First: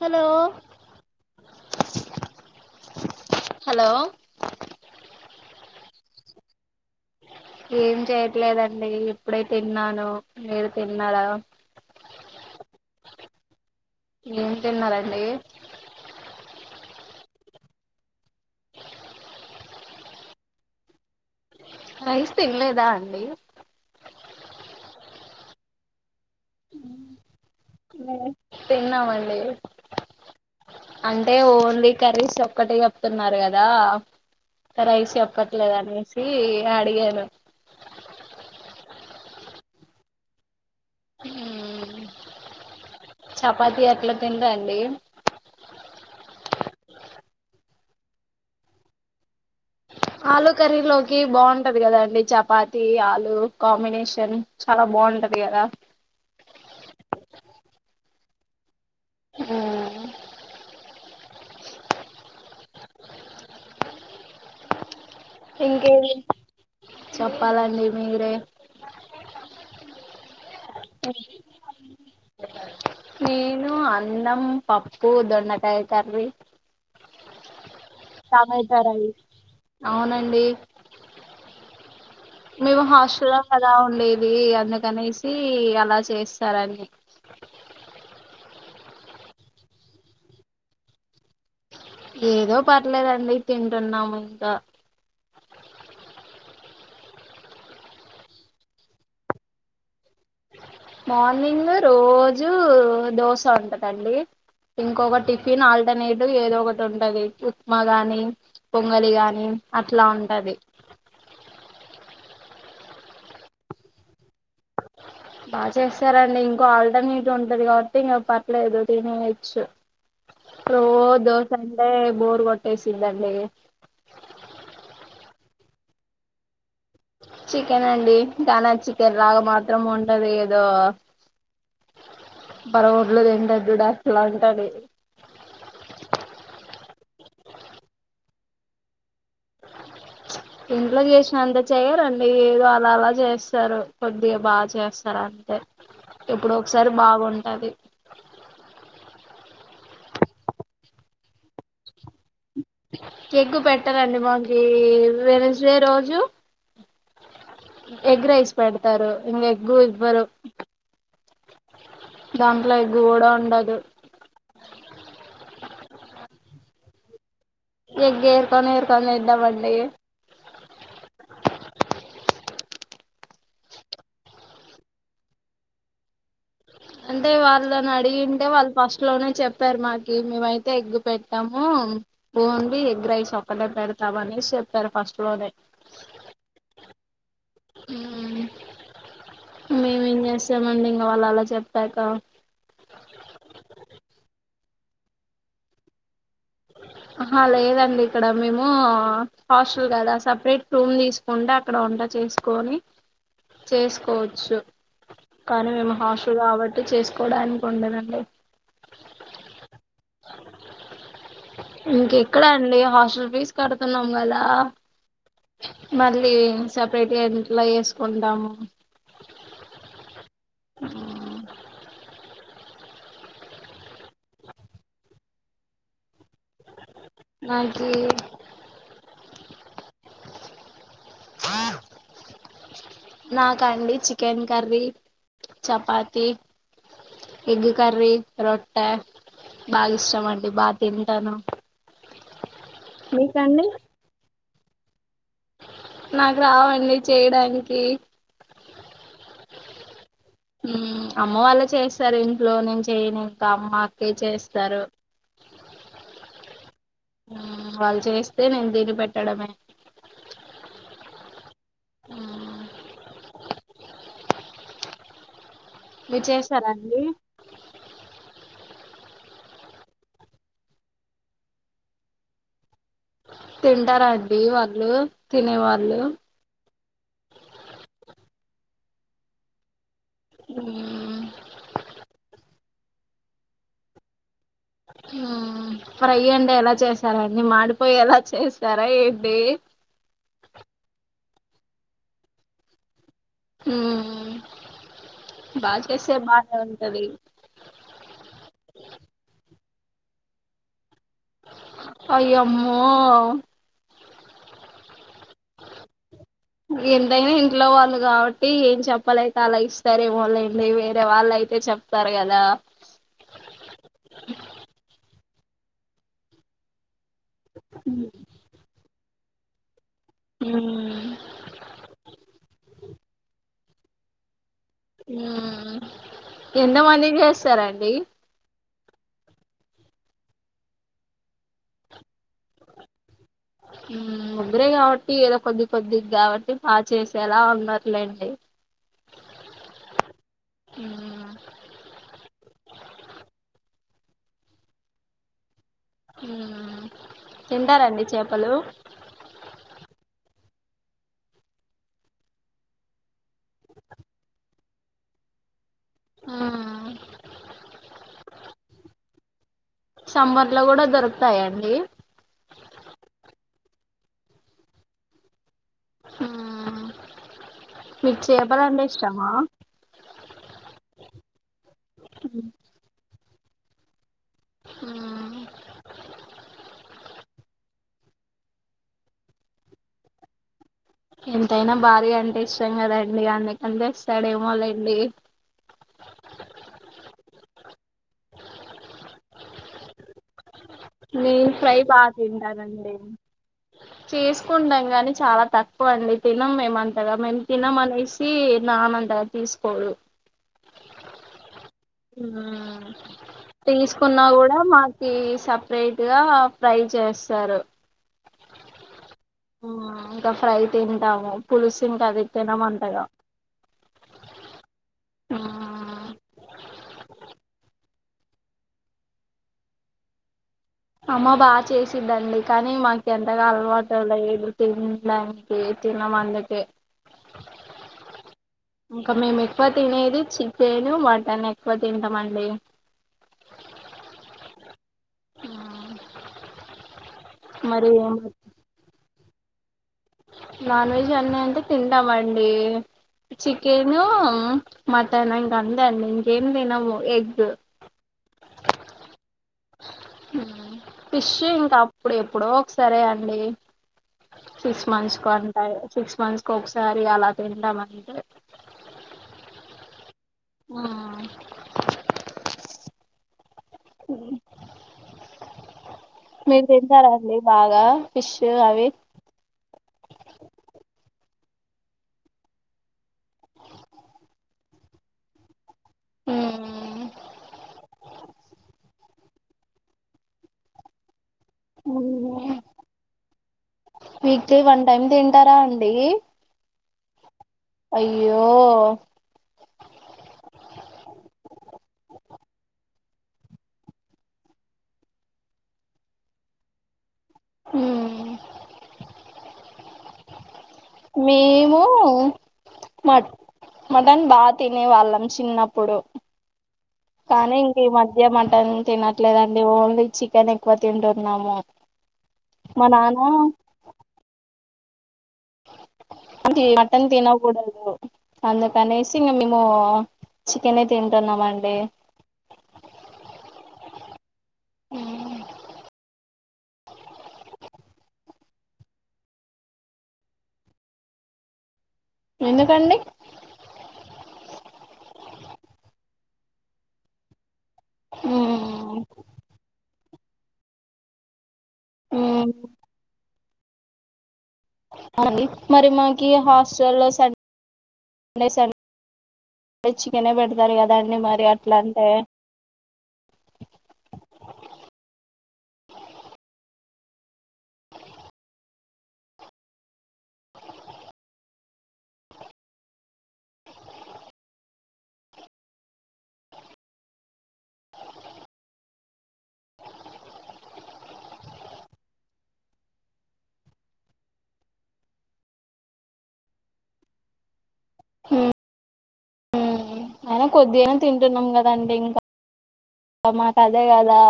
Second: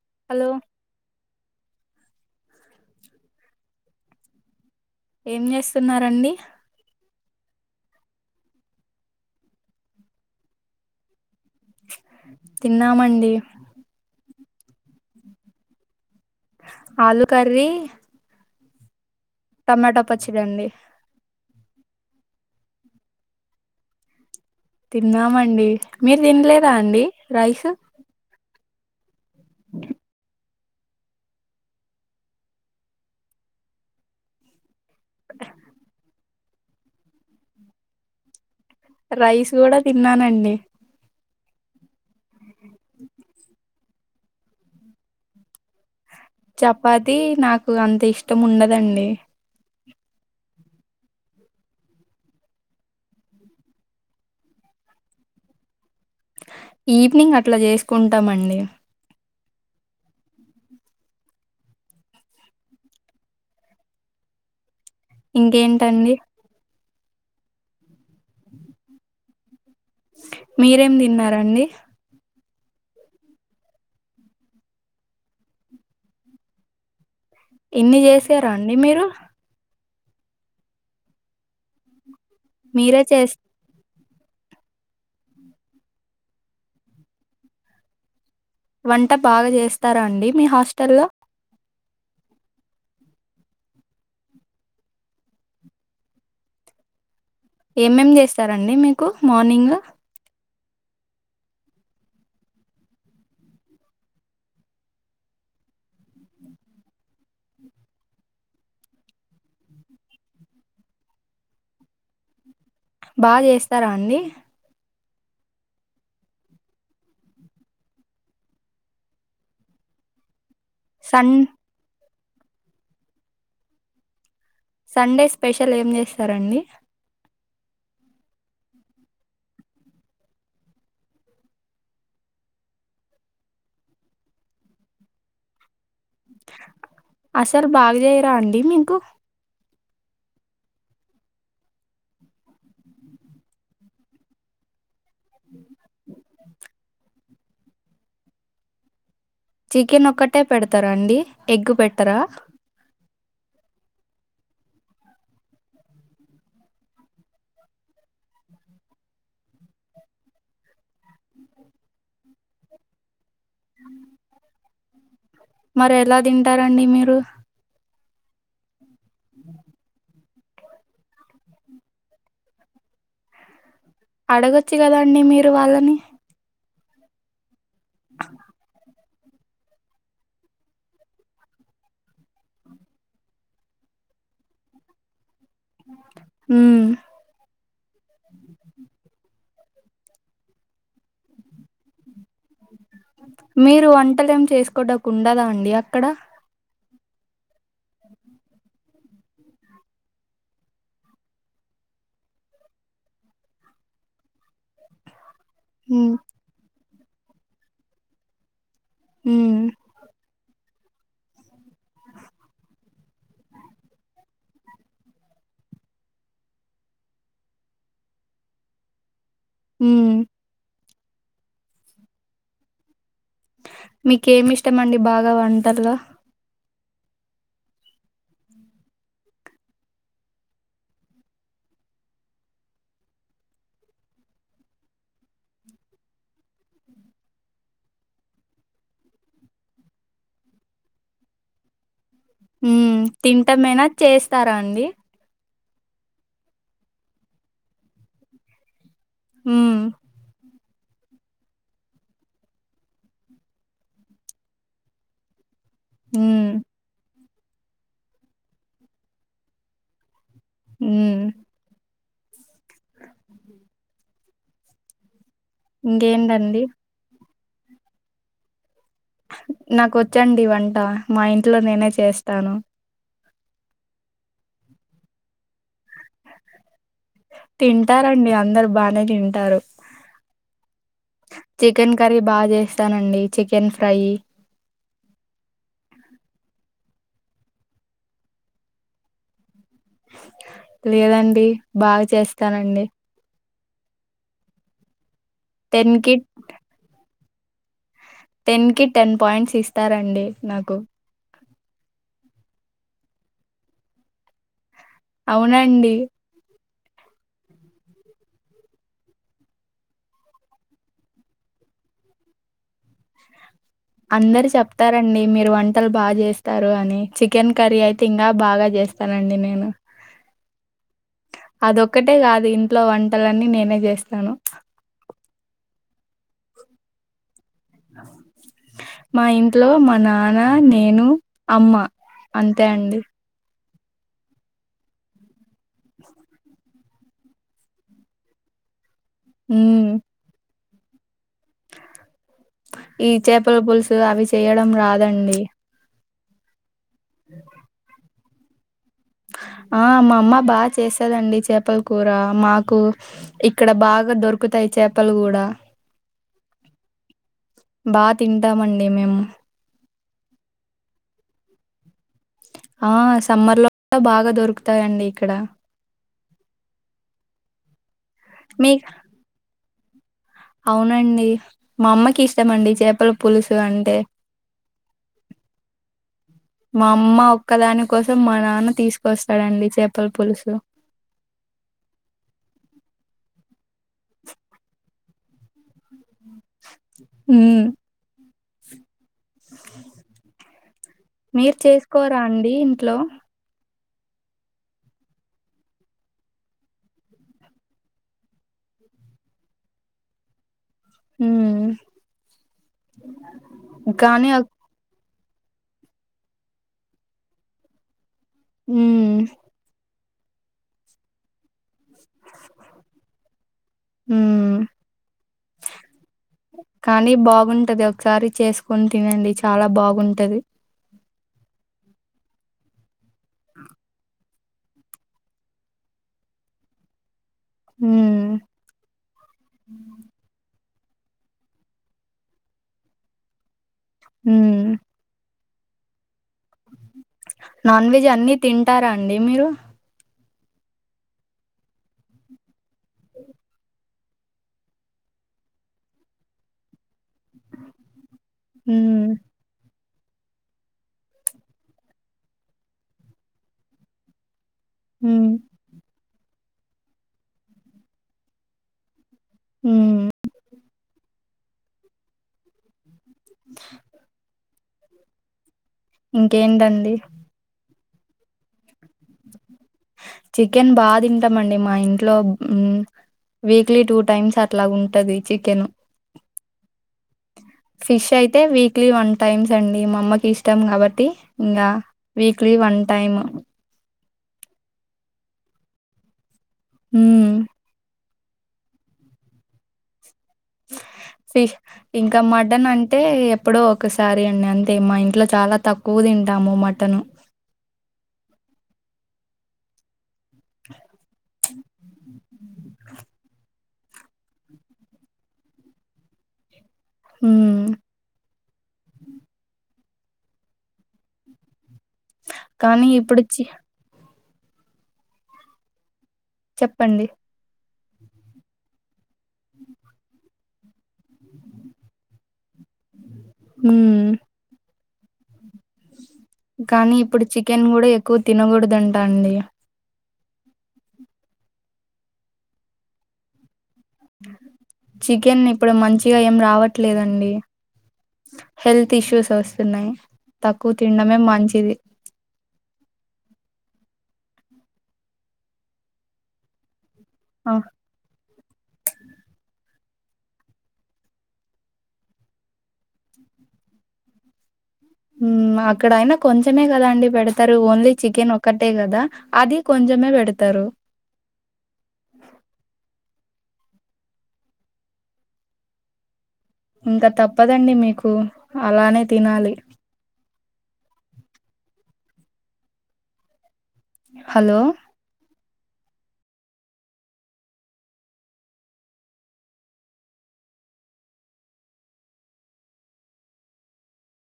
Hello hello ఏం చేస్తున్నారండి ఏం చెయట్లేదండి ఇప్పుడే తిన్నాను మీరు తిన్నారా తిన్నామండి ఏం తిన్నారండి ఆలు కర్రీ టమాటో పచ్చడండి రైస్ తినలేదా అండి తిన్నామండి మీరు తినలేదా అండి రైస్ ఉమ్ తిన్నామండి అంటే ఓన్లీ కర్రీస్ ఒక్కటే చెప్తున్నారు కదా రైస్ చెప్పట్లేదు అనేసి అడిగాను రైస్ కూడా తిన్నానండి ఉమ్ చపాతి అట్లా తినరాండి చపాతి నాకు అంత ఇష్టం ఉండదండి ఆలు కర్రీలోకి బాగుంటది కదాండి చపాతి ఆలు కాంబినేషన్ చాలా బావుంటది కదా ఈవినింగ్ అట్లా చేసుకుంటామండి మ్ ఇంకేవి ఇంకేంటండి చెప్పాలండి మీరే మీరేం తిన్నారండి నేను అన్నం పప్పు దొండకాయ కర్రీ ఇన్ని చేసారా అండి టమాటా మీరు రైస్ అవునండి మేము మీరే చేస్ హాస్టల్లో కదా ఉండేది అందుకనేసి అలా చేస్తారన్ని వంట బాగా చేస్తారా అండి మీ హాస్టల్లో ఏదో పర్లేదండి తింటున్నాము ఇంకా ఏమేం చేస్తారండి మీకు మార్నింగ్ మార్నింగ్ రోజు దోశ ఉంటదండి ఇంకొక టిఫిన్ ఆల్టర్నేటివ్ ఏదో ఒకటి ఉంటది ఉప్మా గాని పొంగలి గాని అట్లా ఉంటది బాగ చేస్తార అండి అ బా చేస్తారండి ఇంకో ఆల్టర్నేటివ్ ఉంటది కాబట్టి ఇంగ పర్లేదు తినేయొచ్చు రోజ్ సన్ దోశ అంటే బోర్ కొట్టేసిందండి సండే స్పెషల్ ఏం చేస్తారండి చికెన్ అండి కానా చికెన్ లాగ మాత్రం ఉండదు ఏదో [unintelligible] అట్ల ఉంటది అసలు బాగా చేయరా అండి మీకు ఇంట్లో చేసినంత చేయారండి ఏదో అలా అలా చేస్తారు కొద్దిగా బా చేస్ స్తరంతే ఏప్పుడో ఒకసారి బాగుంటది చికెన్ ఒక్కటే పెడుతారా అండి ఎగ్గు పెట్టరా ఎగ్ పెట్టరండి మాకి వెనస్ డే రోజు ఎగ్ రైస్ పెడుతారు ఇంగ ఎగ్గు ఇవ్వరు దాంట్లో ఎగ్ గూడ ఉండదు మరి ఎలా తింటారండి మీరు ఎగ్గ ఏరుకొని ఎరుకొని తీంటమండి అడగొచ్చు కదాండి మీరు వాళ్ళని అంటే వాళ్ళని అడిగింటే వాళ్ళు ఫష్ ట్లోనే చెప్పారు మాకి మేమయితే ఎగ్గు పెట్టాము ఓన్లీ ఎగ్ రైస్ ఒక్కటే పెడుతాం అనేసి చెప్పారు ఫస్ట్ లోనే మ్ మ్ మేమేం చేస్తమండి ఇంగ వాళ్ళు అలా చెప్పాక మీరు వంటలు ఏం చేసుకోవడానికి ఉండదా అండి అక్కడ ఆహ లేదండి ఇక్కడ మేము హాస్టల్ కదా సపరేట్ రూమ్ తీస్ కుండా అక్కడ వంట చేసుకొని చేసుకోవచ్చు కానీ మేము ఉమ్ హాస్టల్ కాబట్టి చేసుకోవడానికి ఉండదండి హ్ ఇంకెక్కడ అండి హాస్టల్ ఫీజు కడుతున్నాం కదా మళ్ళీ సపరేట్ గా ఎట్లా చేసుకుంటాము హ్ హ్ మీకు ఏమి ఇష్టం అండి బాగా వంటలుగా నాకి ఆ నాకాండి chicken curry chapati egg curry రొట్ట బాగా ఇష్టం అండి. బాగా తింటాను. ఉ మీకండి తింటమేనా చేస్తారా అండి నాకు రావండి చేయడానికి హ్ అమ్మ వాళ్ళే చేస్తారు. ఇంట్లో నేను చేయను ఇంకా అమ్మ అక్కే చేస్తారు. హ్ వాళ్ళు చేస్తే నేను తిని పెట్టడమే ఉ హ్ మీరు ఇంకేంటండి చేసారా అండి నాకు వచ్చండి వంట మా ఇంట్లో నేనే చేస్తాను తింటారా అండి వాళ్ళు తినే వాళ్ళు తింటారండి అందరు బానే తింటారు. మ్మ్ చికెన్ కర్రీ బాగా చేస్తానండి. చికెన్ ఫ్రై ఫ్రై అండి ఎలా చేసారూ అండి మాడిపోయేలా ఎలా చేస్తారా ఏంటి లేదండి బాగా చేస్తానండి హ్ బాగా టెన్ కి చేసే బాగానే ఉంటది టెన్ కి టెన్ పాయింట్స్ ఇస్తారండి నాకు అయ్యా అమ్మో అవును అండి ఎంతైనా ఇంట్లో వాళ్ళు కాబట్టి ఏం చెప్పాలైతే అలా ఇస్తారే వాోళండి వేరే వాళ్ళ అయితే చెప్ప స్తారు కదా అందరు చెప్తారండి. మీరు వంటలు బాగా చేస్తారు. అని చికెన్ కర్రీ అయితే ఇంకా బాగా చేస్త చెస్తానండి నేను ఉ అదొక్కటే కాదు ఇంట్లో వంటలన్నీ నేనే చేస్తాను ఆ ఎంత మంది కి చేస్తారండి మా ఇంట్లో మా నాన్న నేను అమ్మ అంతే అండి ముగ్గురే కాబట్టి ఏదో కొద్ది కొద్ది కాబట్టి బాగా చేసేలా ఉన్నరూ లేండి హ్ ఈ చేపల పులుసు అవి చేయడం రాదండి తింటారండి చేపలు ఆ మా అమ్మ బాగా చేసేది అండి చేపల కూర మాకు ఇక్కడ బాగా దొరుకుతాయి చేపలు కూడా బా తింటామండి మేము సమ్మర్ లో కూడా దొరుకుతాయండి ఆ సమ్మర్ లో బాగా దొరుకుతాయండి ఇక్కడ మీకు మీ చేపలంటే ఇష్టమా అవునండి మా అమ్మకి ఉమ్. ఇష్టమండి చేపల పులుసు అంటే ఉమ్ మా అమ్మ ఒక్కదాని కోసం మా నాన్న తీసుకొస్తాడండి చేపల పులుసు ఎంతైనా భార్య అంటే ఇష్టం కదండి అందుకనే ఇస్తాడేమోలేండి ఉ నేను మీరు ఫ్రై బాగా చేసుకోరా అండి తింటానండి ఇంట్లో చేసుకుంటాం గాని చాలా తక్కువ అండి తినం మేమంతగా మేము తినం అనేసి నానంతగా తీసుకోడు ఉమ్ కానీ తీసుకున్నాకూడా మా సపరేట్ గా ఫ్రై చేస్తారు ఉమ్ ఇంకా ఫ్రై తింటాము పులుసు ఇంకా అది తినము అంతగా ఉమ్ మ్మ్ కానీ బాగుంటది ఒకసారి చేసుకొని తినండి చాలా బాగుంటది అమ్మ బాగా చేసిందండి కానీ మాకు అంతగా అలవాటు లేదు తినడానికి తినమందుకే ఉమ్ ఇకా మేము ఎక్కువ తినేది చికెను మటన్ ఎక్కువ తింటాంమండి ఉ ఇ నాన్ వెజ్ అన్ని తింటారా అండి మీరు నాన్ వెజ్ అన్ని అంటే తింటామండి చికెను మటన్ ఇంగ అంతే అండి ఇంకేం తినము ఎగ్ ఉమ్ ఫిష్ ఇంకా అప్పుడు ఎప్పుడో ఒకసారే అండి సిక్స్ మంత్స్ హ్మ్ కో సిక్స్ మంత్స్కి ఒకసారి అలా తింటామంతే హ్మ్ ఆ అ అ మీరు ఇంకేంటండి తింటారండి బాగా ఫిష్ అవి చికెన్ బాగా తింటాంమండి మా ఇంట్లో వీక్లీ టూ టైమ్స్ అట్లా ఉంటది చికెన్ ఉ ఫిష్ అయితే వీక్లీ వన్ టైమ్స్ అండి మా అమ్మకి ఇష్టం కాబట్టి ఇంకా weekly one time weekly one time తింటారా అండి ఉమ్ అయ్యో ఫి ఇంకా మటన్ అంటే ఎప్పుడో ఒకసారి అండి అంతే మా ఇంట్లో చాలా తక్కువ తింటాము మటన్ ఊ మేము మట్ మటన్ బాగా తినే వాళ్ళం చిన్నప్పుడు కానీ హ్మ్ ఇం ఈ మధ్య మటన్ తినట్లేదండి ఓన్లీ చికెన్ ఎక్కువ తింటున్నాము కానీ మా ఇప్పుడు నాన్న చి మటన్ చెప్పండి. తినకూడదు అందుకనేసి ఇంగ మేము చికెనే తింటున్నం అండి ఊ ఊ కానీ ఇప్పుడు చికెన్ కూడా ఎక్కువ తినకూడదంటా అండి ఎందుకండి చికెన్ ఇప్పుడు మంచిగా ఏం రావట్లేదండి హెల్త్ ఇష్యూస్ వస్తున్నాయి తక్కువ తినడమే మంచిది ఊ అది మరి మాకిగ హాస్టల్ లో సట్ ఆ డే సన్ చికెనే పెడతారు కదండి మరి అట్లా అంటే ఊ అక్కడయినా కొంచమే కదాండి పెడతారు ఓన్లీ చికెన్ ఒక్కటే కదా అది కొంచమే పెడతారు ఇంకా తప్పదండి మీకు అలానే తినాలి హలో అయినా కొద్దిగనే తింటున్నాం కదండి ఇంకా మాకు అదే కదా